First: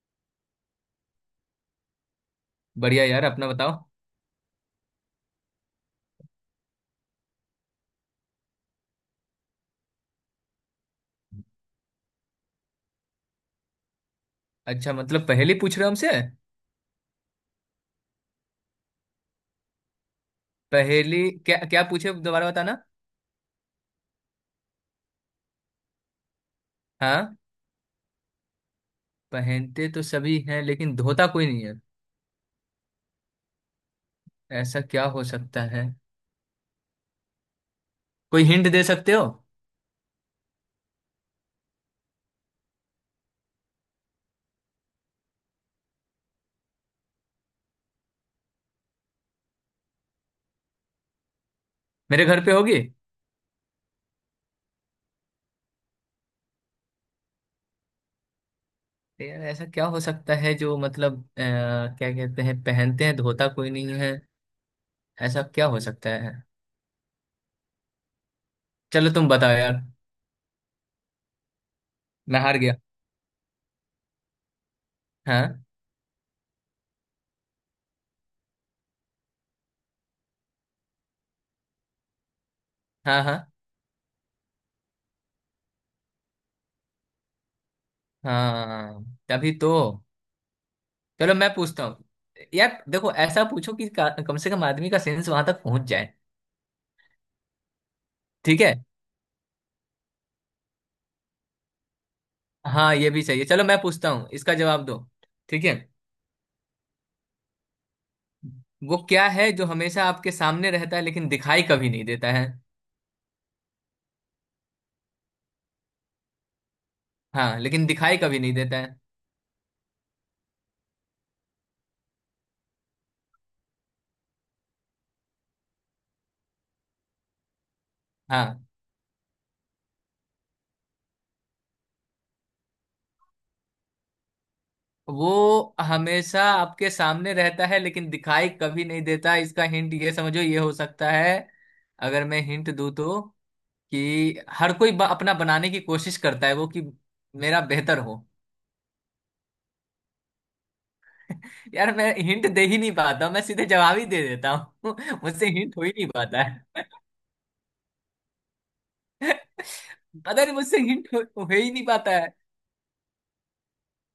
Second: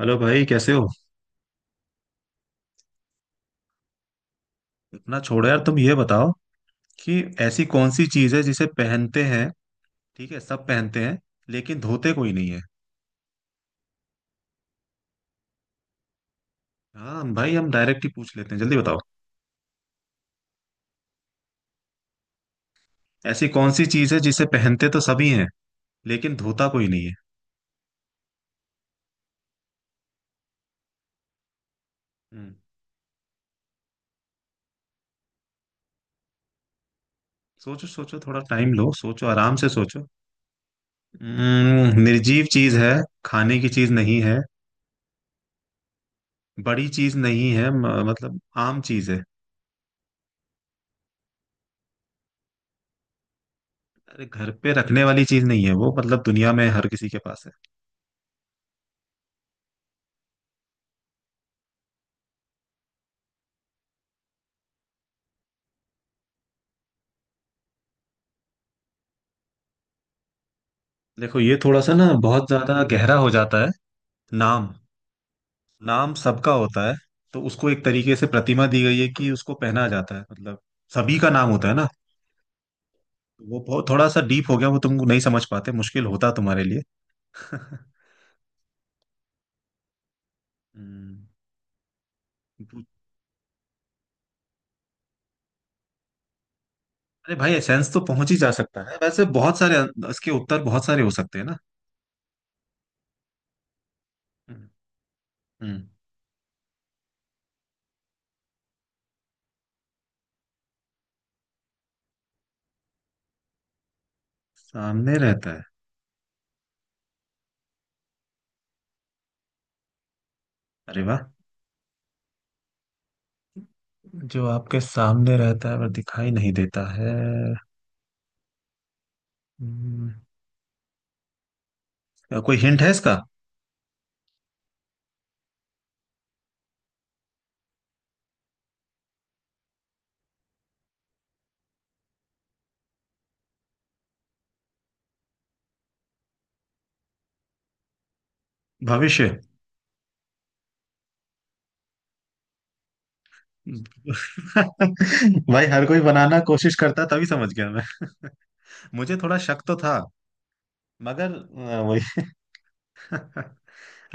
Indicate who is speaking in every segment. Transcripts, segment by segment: Speaker 1: Hello भाई, कैसे हो।
Speaker 2: बढ़िया यार। अपना बताओ।
Speaker 1: इतना छोड़ो यार, तुम ये बताओ कि ऐसी कौन सी चीज है जिसे पहनते हैं। ठीक है, सब पहनते हैं लेकिन धोते कोई नहीं है।
Speaker 2: अच्छा, मतलब पहेली पूछ रहे हो हमसे।
Speaker 1: हाँ भाई, हम डायरेक्ट ही पूछ लेते हैं, जल्दी बताओ।
Speaker 2: पहेली? क्या क्या पूछे दोबारा बताना।
Speaker 1: ऐसी कौन सी चीज है जिसे पहनते तो सभी हैं लेकिन धोता कोई नहीं है।
Speaker 2: हाँ। पहनते तो सभी हैं लेकिन धोता कोई नहीं है।
Speaker 1: हम्म।
Speaker 2: ऐसा क्या हो सकता है?
Speaker 1: सोचो सोचो, थोड़ा
Speaker 2: कोई हिंट
Speaker 1: टाइम
Speaker 2: दे
Speaker 1: लो,
Speaker 2: सकते हो?
Speaker 1: सोचो आराम से सोचो। निर्जीव चीज है। खाने की चीज नहीं है। बड़ी चीज नहीं है, मतलब आम चीज है।
Speaker 2: मेरे घर पे होगी।
Speaker 1: अरे, घर पे रखने वाली चीज नहीं है वो, मतलब दुनिया में हर किसी के पास है।
Speaker 2: तो यार ऐसा क्या हो सकता है जो मतलब क्या कहते हैं पहनते हैं धोता कोई नहीं है। ऐसा क्या हो सकता है? चलो तुम बताओ यार।
Speaker 1: देखो, ये थोड़ा सा ना
Speaker 2: मैं
Speaker 1: बहुत
Speaker 2: हार गया।
Speaker 1: ज्यादा गहरा हो जाता है। नाम।
Speaker 2: हाँ।
Speaker 1: नाम सबका होता है, तो उसको एक तरीके से प्रतिमा दी गई है कि उसको पहना जाता है, मतलब सभी का नाम होता है ना।
Speaker 2: हाँ। हाँ।
Speaker 1: तो वो बहुत थोड़ा सा डीप हो गया, वो तुम नहीं समझ पाते, मुश्किल होता तुम्हारे लिए
Speaker 2: हाँ। तभी तो।
Speaker 1: हम्म,
Speaker 2: चलो, मैं पूछता हूँ।
Speaker 1: पू-
Speaker 2: यार देखो, ऐसा पूछो कि कम से कम आदमी का सेंस वहां तक पहुंच जाए।
Speaker 1: अरे भाई, एसेंस तो पहुंच ही जा
Speaker 2: ठीक है।
Speaker 1: सकता है, वैसे बहुत सारे इसके उत्तर बहुत सारे हो सकते हैं ना।
Speaker 2: हाँ, ये भी सही है। चलो मैं पूछता हूँ, इसका
Speaker 1: हम्म।
Speaker 2: जवाब दो। ठीक है।
Speaker 1: हम्म।
Speaker 2: वो क्या है जो हमेशा आपके सामने रहता है लेकिन दिखाई कभी नहीं देता है?
Speaker 1: सामने रहता है।
Speaker 2: हाँ, लेकिन दिखाई कभी नहीं देता है।
Speaker 1: अरे वाह। जो आपके सामने रहता है पर दिखाई नहीं देता है।
Speaker 2: हाँ।
Speaker 1: हम्म, कोई हिंट है इसका?
Speaker 2: वो हमेशा आपके सामने रहता है लेकिन दिखाई कभी नहीं देता। इसका हिंट ये समझो, ये हो सकता है। अगर मैं हिंट दूँ तो। कि, हर कोई अपना बनाने की कोशिश करता है, वो कि। मेरा बेहतर हो।
Speaker 1: भविष्य।
Speaker 2: यार मैं हिंट दे ही नहीं पाता हूँ, मैं सीधे जवाब ही दे देता हूँ। मुझसे
Speaker 1: भाई,
Speaker 2: हिंट हो
Speaker 1: हर
Speaker 2: ही
Speaker 1: कोई
Speaker 2: नहीं
Speaker 1: बनाना
Speaker 2: पाता
Speaker 1: कोशिश
Speaker 2: है।
Speaker 1: करता, तभी समझ गया मैं। मुझे थोड़ा शक तो था
Speaker 2: पता नहीं मुझसे हिंट हो,
Speaker 1: मगर
Speaker 2: हो ही नहीं
Speaker 1: वही
Speaker 2: पाता है।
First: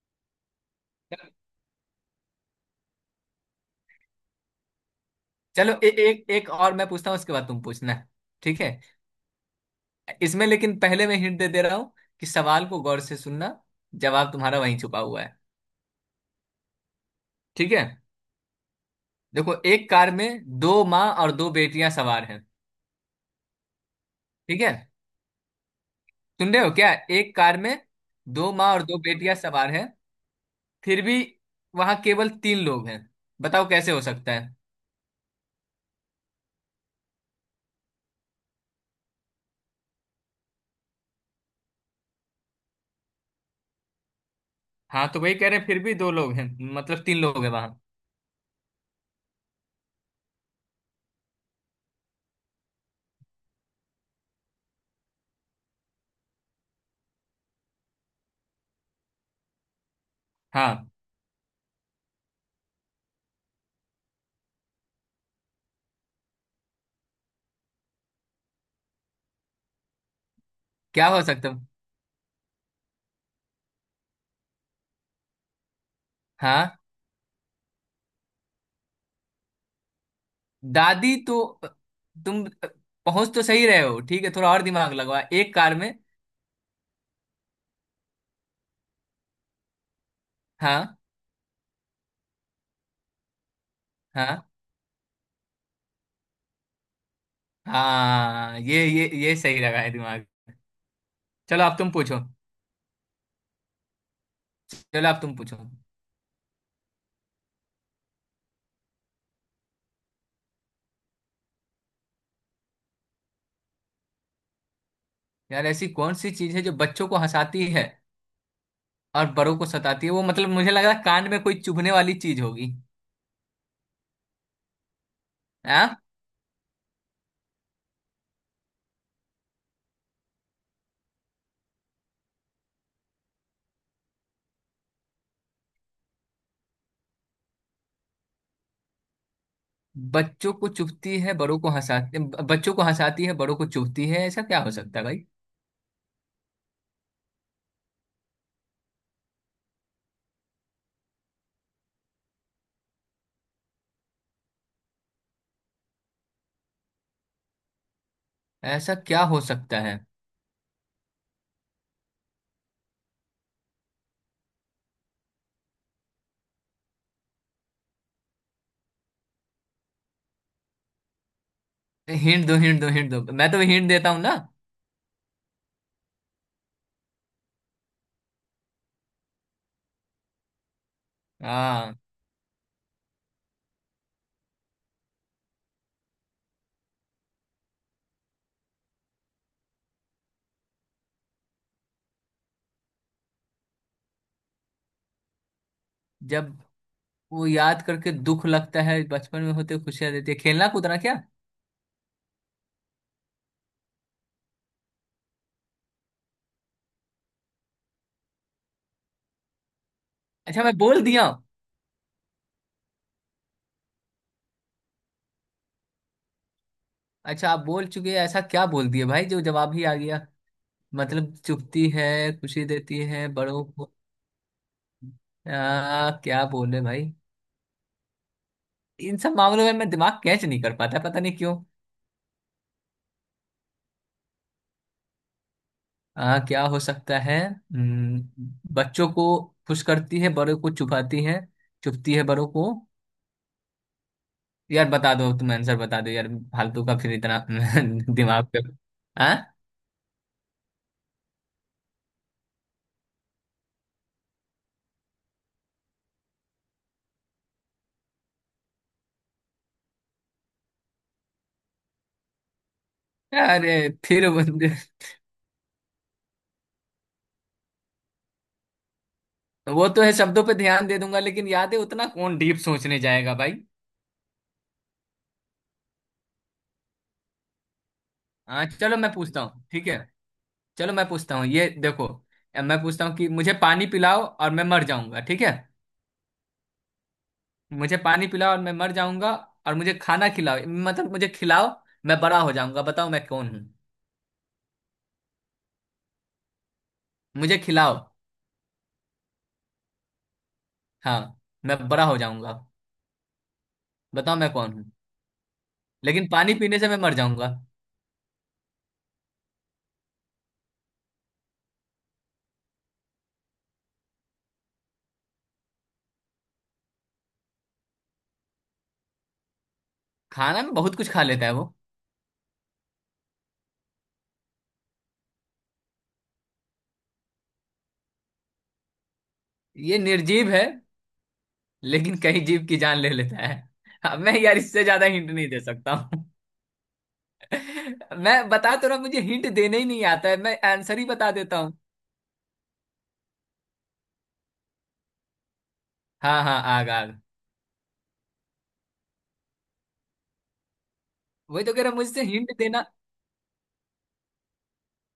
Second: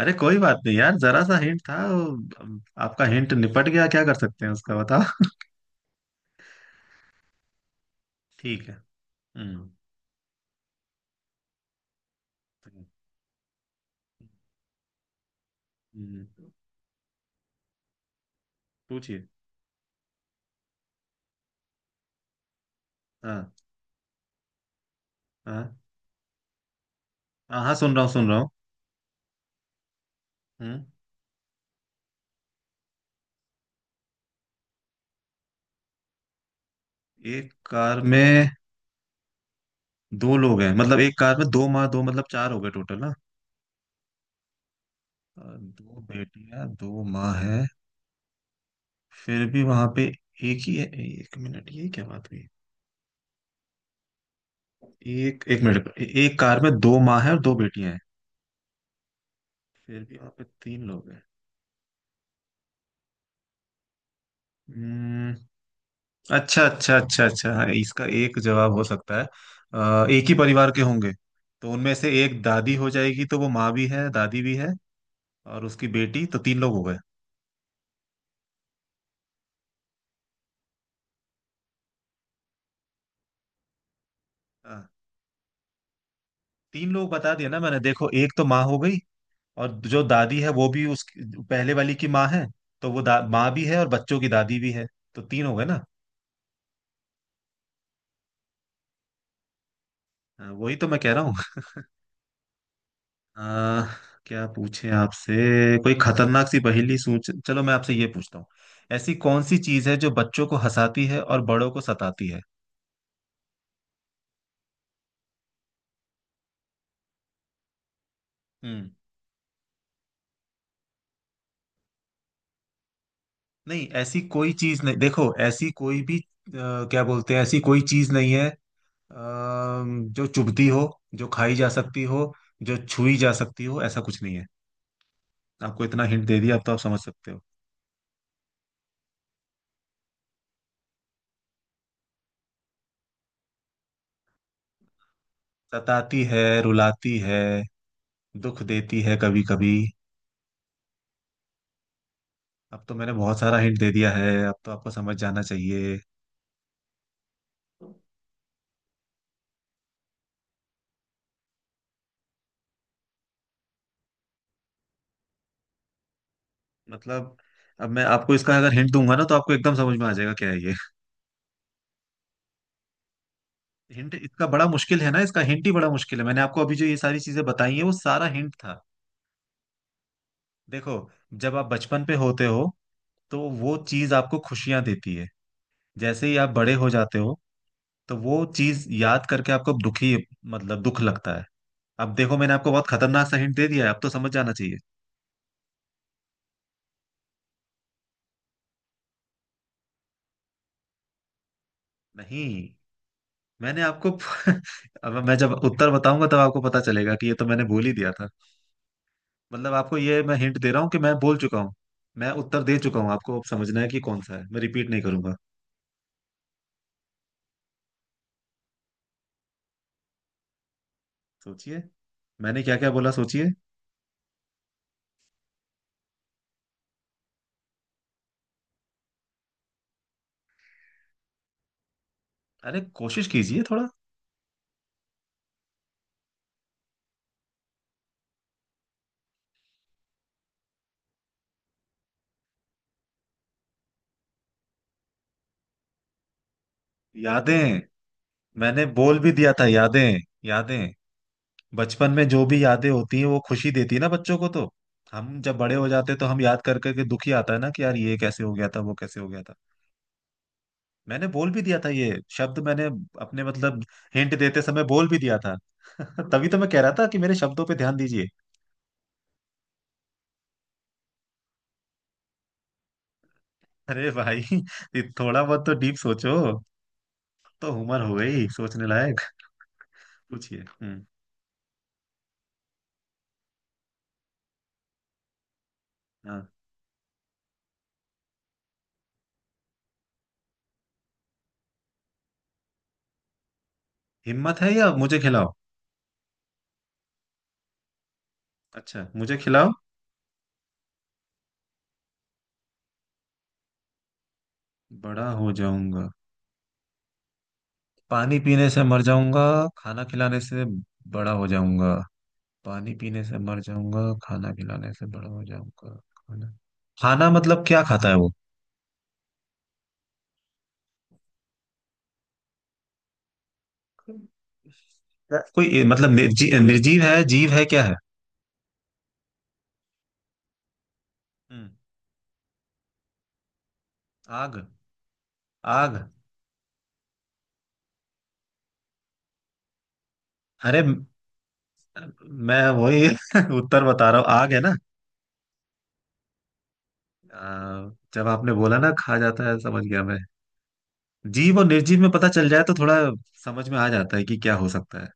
Speaker 1: अरे कोई बात नहीं यार, जरा सा हिंट था वो। आपका हिंट निपट गया, क्या कर सकते हैं उसका बताओ।
Speaker 2: चलो, एक एक और मैं पूछता हूँ, उसके बाद तुम पूछना है। ठीक
Speaker 1: ठीक
Speaker 2: है।
Speaker 1: है। हम्म।
Speaker 2: इसमें लेकिन पहले मैं हिंट दे दे रहा हूँ, कि सवाल को गौर से सुनना। जवाब तुम्हारा वहीं छुपा हुआ है।
Speaker 1: हम्म,
Speaker 2: ठीक है।
Speaker 1: पूछिए।
Speaker 2: देखो, एक कार में दो माँ और दो बेटियां सवार हैं।
Speaker 1: हाँ
Speaker 2: ठीक है।
Speaker 1: हाँ।
Speaker 2: सुन रहे हो क्या? एक कार
Speaker 1: हाँ
Speaker 2: में
Speaker 1: हाँ, सुन रहा हूँ सुन रहा हूँ।
Speaker 2: दो माँ और दो बेटियां सवार हैं।
Speaker 1: हम्म,
Speaker 2: फिर भी वहां केवल तीन लोग हैं। बताओ कैसे हो सकता है?
Speaker 1: एक कार में दो लोग हैं, मतलब एक कार में दो माँ दो, मतलब चार हो गए टोटल ना।
Speaker 2: हाँ, तो वही
Speaker 1: अ,
Speaker 2: कह रहे हैं, फिर भी
Speaker 1: दो
Speaker 2: दो लोग हैं।
Speaker 1: बेटियां दो
Speaker 2: मतलब तीन
Speaker 1: माँ
Speaker 2: लोग हैं
Speaker 1: है।
Speaker 2: वहां।
Speaker 1: फिर भी वहां पे एक ही है, एक मिनट ये क्या बात हुई। एक एक मिनट, एक कार में दो माँ है और दो बेटियां हैं। फिर भी वहां पे तीन
Speaker 2: हाँ।
Speaker 1: लोग हैं। हम्म। अच्छा अच्छा अच्छा अच्छा, हाँ, इसका एक जवाब हो सकता है। एक ही परिवार के
Speaker 2: क्या
Speaker 1: होंगे।
Speaker 2: हो सकता है?
Speaker 1: तो उनमें से एक दादी हो जाएगी, तो वो माँ भी है दादी भी है, और उसकी बेटी, तो तीन
Speaker 2: हाँ।
Speaker 1: लोग हो गए।
Speaker 2: दादी तो, तुम पहुंच तो सही रहे हो। ठीक है, थोड़ा और
Speaker 1: हाँ,
Speaker 2: दिमाग लगवा एक कार में।
Speaker 1: तीन लोग बता दिया ना मैंने। देखो, एक तो माँ हो गई, और जो दादी है वो भी
Speaker 2: हाँ।
Speaker 1: उस पहले वाली की माँ है। तो वो माँ भी है और बच्चों की
Speaker 2: हाँ।
Speaker 1: दादी भी है। तो तीन हो गए ना।
Speaker 2: हाँ, ये सही लगा है दिमाग।
Speaker 1: हाँ, वही तो मैं कह रहा हूँ।
Speaker 2: चलो, अब तुम पूछो।
Speaker 1: आ, क्या पूछे
Speaker 2: चलो, अब
Speaker 1: आपसे।
Speaker 2: तुम पूछो।
Speaker 1: कोई खतरनाक सी पहेली सोच, चलो मैं आपसे ये पूछता हूँ। ऐसी कौन सी चीज है जो बच्चों को हंसाती है और बड़ों को सताती है?
Speaker 2: यार, ऐसी कौन सी चीज है जो बच्चों को हंसाती है
Speaker 1: हम्म।
Speaker 2: और बड़ों को सताती है? वो मतलब मुझे लग रहा है कान में कोई चुभने वाली चीज होगी।
Speaker 1: नहीं, ऐसी कोई चीज नहीं। देखो, ऐसी
Speaker 2: हाँ।
Speaker 1: कोई भी क्या बोलते हैं, ऐसी कोई चीज नहीं है जो चुभती हो, जो खाई जा सकती हो, जो छुई जा सकती हो, ऐसा कुछ नहीं है। आपको इतना हिंट दे दिया, अब तो आप समझ सकते हो।
Speaker 2: बच्चों को चुभती है बड़ों को हंसाती, बच्चों को हंसाती है बड़ों को चुभती है, ऐसा क्या हो सकता है भाई?
Speaker 1: सताती है, रुलाती है, दुख देती है कभी कभी। अब तो मैंने बहुत सारा हिंट दे दिया है, अब तो आपको समझ जाना चाहिए।
Speaker 2: ऐसा क्या हो सकता है?
Speaker 1: मतलब, अब मैं आपको इसका अगर हिंट दूंगा ना, तो आपको एकदम समझ में आ जाएगा क्या है ये।
Speaker 2: हिंट दो, हिंट दो, हिंट दो, मैं तो हिंट देता
Speaker 1: हिंट
Speaker 2: हूँ ना।
Speaker 1: इसका बड़ा मुश्किल है ना, इसका हिंट ही बड़ा मुश्किल है। मैंने आपको अभी जो ये सारी चीजें बताई हैं वो सारा हिंट था। देखो, जब आप
Speaker 2: हाँ।
Speaker 1: बचपन पे होते हो तो वो चीज आपको खुशियां देती है। जैसे ही आप बड़े हो जाते हो, तो वो चीज याद करके आपको दुखी, मतलब दुख लगता है। अब देखो, मैंने आपको बहुत खतरनाक सा हिंट दे दिया है, अब तो समझ जाना चाहिए।
Speaker 2: जब, वो याद करके दुख लगता है, बचपन में होते खुशियां देती है, खेलना कूदना क्या?
Speaker 1: नहीं, मैंने आपको अब मैं जब उत्तर बताऊंगा तब आपको पता चलेगा कि ये तो मैंने बोल ही दिया था। मतलब आपको ये मैं हिंट
Speaker 2: अच्छा,
Speaker 1: दे
Speaker 2: मैं
Speaker 1: रहा हूँ कि
Speaker 2: बोल
Speaker 1: मैं
Speaker 2: दिया।
Speaker 1: बोल चुका हूँ। मैं उत्तर दे चुका हूँ आपको, अब समझना है कि कौन सा है, मैं रिपीट नहीं करूंगा।
Speaker 2: अच्छा, आप बोल चुके हैं, ऐसा क्या बोल दिया भाई जो जवाब ही आ गया? मतलब
Speaker 1: सोचिए,
Speaker 2: चुपती है।
Speaker 1: मैंने
Speaker 2: खुशी
Speaker 1: क्या क्या
Speaker 2: देती
Speaker 1: बोला
Speaker 2: है
Speaker 1: सोचिए।
Speaker 2: बड़ों को। क्या बोले भाई। इन सब मामलों में मैं दिमाग कैच नहीं कर पाता, पता नहीं क्यों।
Speaker 1: अरे कोशिश कीजिए थोड़ा।
Speaker 2: क्या हो सकता है, बच्चों को खुश करती है, बड़ों को चुपाती है। चुपती है बड़ों को। यार बता दो तुम, आंसर बता दो यार। फालतू का फिर इतना
Speaker 1: यादें।
Speaker 2: दिमाग पे।
Speaker 1: मैंने बोल भी
Speaker 2: हाँ।
Speaker 1: दिया था, यादें। यादें। बचपन में जो भी यादें होती हैं वो खुशी देती है ना बच्चों को। तो हम जब बड़े हो जाते हैं तो हम याद कर करके दुखी आता है ना कि यार, ये कैसे हो गया था, वो कैसे हो गया था। मैंने बोल भी दिया था ये शब्द, मैंने अपने
Speaker 2: अरे,
Speaker 1: मतलब
Speaker 2: फिर
Speaker 1: हिंट
Speaker 2: वो
Speaker 1: देते समय बोल भी दिया था तभी तो मैं कह रहा था कि मेरे शब्दों पे ध्यान दीजिए।
Speaker 2: वो तो है। शब्दों पे ध्यान दे दूंगा, लेकिन याद है उतना कौन डीप सोचने जाएगा भाई?
Speaker 1: अरे भाई, ये थोड़ा बहुत तो डीप सोचो, तो उम्र हो गई
Speaker 2: हाँ,
Speaker 1: सोचने
Speaker 2: चलो मैं
Speaker 1: लायक।
Speaker 2: पूछता हूँ, ठीक है।
Speaker 1: पूछिए।
Speaker 2: चलो
Speaker 1: हम्म।
Speaker 2: मैं पूछता हूँ, ये देखो। मैं पूछता हूँ कि मुझे पानी पिलाओ और मैं मर जाऊंगा, ठीक है।
Speaker 1: हाँ।
Speaker 2: मुझे पानी पिलाओ और मैं मर जाऊंगा। और मुझे खाना खिलाओ, मतलब मुझे खिलाओ। मैं बड़ा हो जाऊंगा, बताओ मैं कौन हूँ?
Speaker 1: हिम्मत है या मुझे खिलाओ?
Speaker 2: मुझे खिलाओ।
Speaker 1: अच्छा, मुझे खिलाओ।
Speaker 2: हाँ। मैं बड़ा हो जाऊंगा। बताओ मैं कौन हूँ?
Speaker 1: बड़ा हो जाऊंगा।
Speaker 2: लेकिन पानी पीने से मैं मर जाऊंगा।
Speaker 1: पानी पीने से मर जाऊंगा, खाना खिलाने से बड़ा हो जाऊंगा। पानी पीने से मर जाऊंगा, खाना खिलाने से बड़ा हो जाऊंगा। खाना। खाना मतलब क्या खाता है वो?
Speaker 2: खाना में बहुत कुछ खा लेता है वो।
Speaker 1: कोई, मतलब निर्जीव है, जीव है, क्या है?
Speaker 2: ये निर्जीव है।
Speaker 1: हम्म।
Speaker 2: लेकिन कई जीव की जान ले लेता है। अब मैं
Speaker 1: आग।
Speaker 2: यार इससे ज्यादा हिंट नहीं दे सकता
Speaker 1: आग।
Speaker 2: हूँ। मैं बता तो रहा हूँ, मुझे हिंट देना ही नहीं आता है, मैं
Speaker 1: अरे
Speaker 2: आंसर ही बता देता हूँ।
Speaker 1: मैं वही उत्तर बता रहा हूँ, आग है ना।
Speaker 2: हाँ, हाँ, आग, आग।
Speaker 1: जब आपने बोला ना खा जाता है, समझ गया मैं। जीव
Speaker 2: वही
Speaker 1: और
Speaker 2: तो कह रहा हूँ,
Speaker 1: निर्जीव में
Speaker 2: मुझसे
Speaker 1: पता चल
Speaker 2: हिंट
Speaker 1: जाए तो
Speaker 2: देना।
Speaker 1: थोड़ा समझ में आ जाता है कि क्या हो सकता है।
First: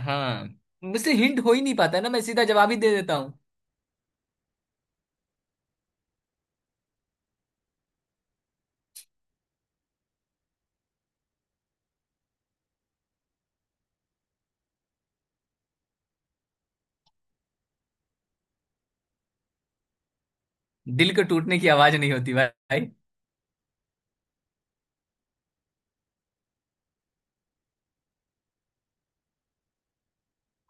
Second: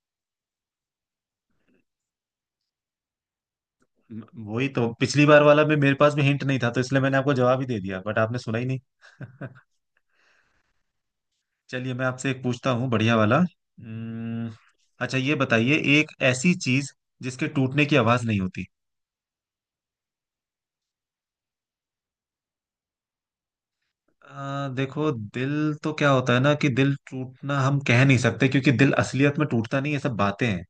Speaker 2: हाँ। मुझसे हिंट हो ही नहीं पाता ना, मैं सीधा जवाब ही दे देता हूँ।
Speaker 1: म- वही तो पिछली बार वाला में मेरे पास में हिंट नहीं था, तो इसलिए मैंने आपको जवाब ही दे दिया, बट आपने सुना ही नहीं चलिए, मैं आपसे एक पूछता हूँ बढ़िया वाला। हम्म। अच्छा, ये बताइए एक ऐसी चीज जिसके टूटने की आवाज नहीं होती।
Speaker 2: दिल के टूटने की आवाज नहीं होती भाई।
Speaker 1: देखो, दिल तो क्या होता है ना, कि दिल टूटना हम कह नहीं सकते, क्योंकि दिल असलियत में टूटता नहीं, ये सब बातें हैं।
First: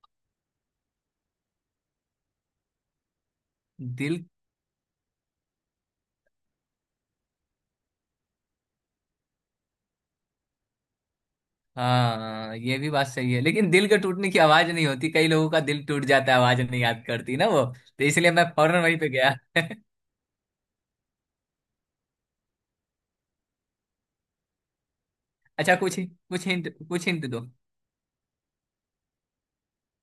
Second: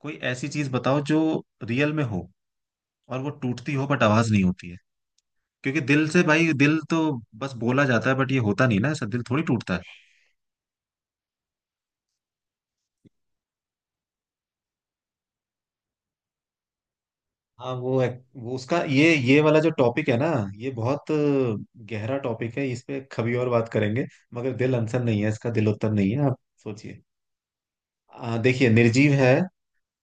Speaker 1: कोई ऐसी चीज बताओ जो रियल में हो और वो टूटती हो, बट
Speaker 2: दिल।
Speaker 1: आवाज नहीं होती है। क्योंकि दिल से, भाई, दिल तो बस बोला जाता है, बट ये होता नहीं ना, ऐसा दिल थोड़ी टूटता है।
Speaker 2: हाँ, ये भी बात सही है, लेकिन दिल के टूटने की आवाज नहीं होती, कई लोगों का दिल टूट जाता है, आवाज नहीं याद करती ना वो।
Speaker 1: हाँ, वो
Speaker 2: तो इसलिए मैं
Speaker 1: वो उसका
Speaker 2: फौरन वहीं पे
Speaker 1: ये
Speaker 2: गया।
Speaker 1: ये वाला जो टॉपिक है ना। ये बहुत गहरा टॉपिक है, इस पे कभी और बात करेंगे। मगर दिल आंसर नहीं है इसका, दिल
Speaker 2: अच्छा,
Speaker 1: उत्तर
Speaker 2: कुछ
Speaker 1: नहीं है आप।
Speaker 2: कुछ हिंट,
Speaker 1: सोचिए।
Speaker 2: कुछ हिंट दो।
Speaker 1: देखिए, निर्जीव है,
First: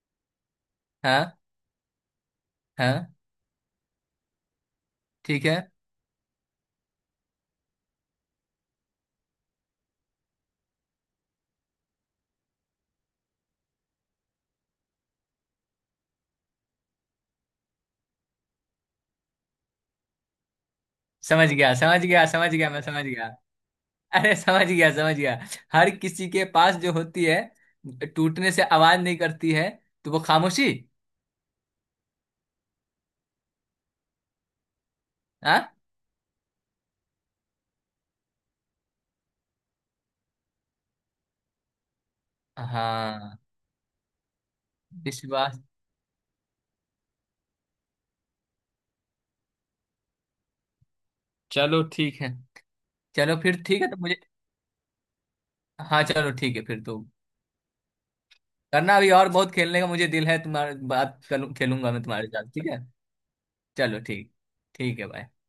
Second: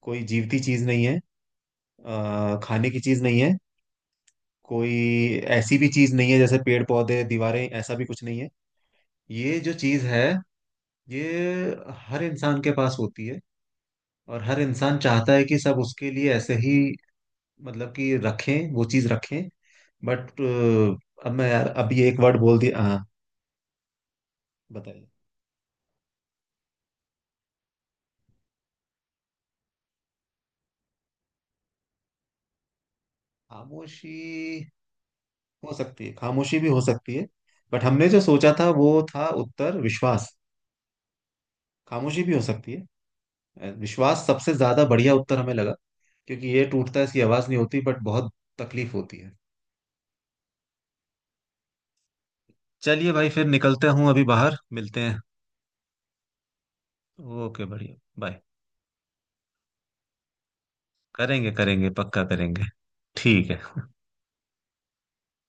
Speaker 1: कोई जीवती चीज नहीं है।
Speaker 2: हाँ।
Speaker 1: खाने की
Speaker 2: हाँ।
Speaker 1: चीज नहीं है। कोई
Speaker 2: ठीक है।
Speaker 1: ऐसी भी चीज नहीं है जैसे पेड़ पौधे दीवारें, ऐसा भी कुछ नहीं है। ये जो चीज है, ये हर इंसान के पास होती है, और हर इंसान चाहता है कि सब उसके लिए ऐसे ही, मतलब कि रखें, वो चीज रखें। बट अब
Speaker 2: समझ
Speaker 1: मैं यार
Speaker 2: गया, समझ
Speaker 1: अभी एक
Speaker 2: गया,
Speaker 1: वर्ड
Speaker 2: समझ
Speaker 1: बोल
Speaker 2: गया, मैं
Speaker 1: दिया,
Speaker 2: समझ
Speaker 1: हाँ
Speaker 2: गया। अरे, समझ गया,
Speaker 1: बताइए।
Speaker 2: समझ गया। हर किसी के पास जो होती है, टूटने से आवाज नहीं करती है, तो वो खामोशी।
Speaker 1: खामोशी। हो
Speaker 2: हाँ।
Speaker 1: सकती है खामोशी, भी हो सकती है, बट हमने जो सोचा था वो था उत्तर विश्वास। खामोशी भी हो सकती है।
Speaker 2: हाँ।
Speaker 1: विश्वास सबसे ज्यादा बढ़िया उत्तर हमें
Speaker 2: विश्वास।
Speaker 1: लगा, क्योंकि ये टूटता है, इसकी आवाज नहीं होती, बट बहुत तकलीफ होती है।
Speaker 2: चलो, ठीक है।
Speaker 1: चलिए भाई,
Speaker 2: चलो,
Speaker 1: फिर
Speaker 2: फिर ठीक
Speaker 1: निकलते
Speaker 2: है, तो
Speaker 1: हूँ,
Speaker 2: मुझे।
Speaker 1: अभी बाहर मिलते हैं।
Speaker 2: हाँ, चलो ठीक है फिर तो।
Speaker 1: ओके, बढ़िया, बाय।
Speaker 2: करना अभी, और बहुत खेलने का मुझे दिल है तुम्हारे, बात
Speaker 1: करेंगे
Speaker 2: करूँ,
Speaker 1: करेंगे,
Speaker 2: खेलूंगा मैं
Speaker 1: पक्का
Speaker 2: तुम्हारे साथ,
Speaker 1: करेंगे।
Speaker 2: ठीक है।
Speaker 1: ठीक है।
Speaker 2: चलो, ठीक। ठीक है भाई।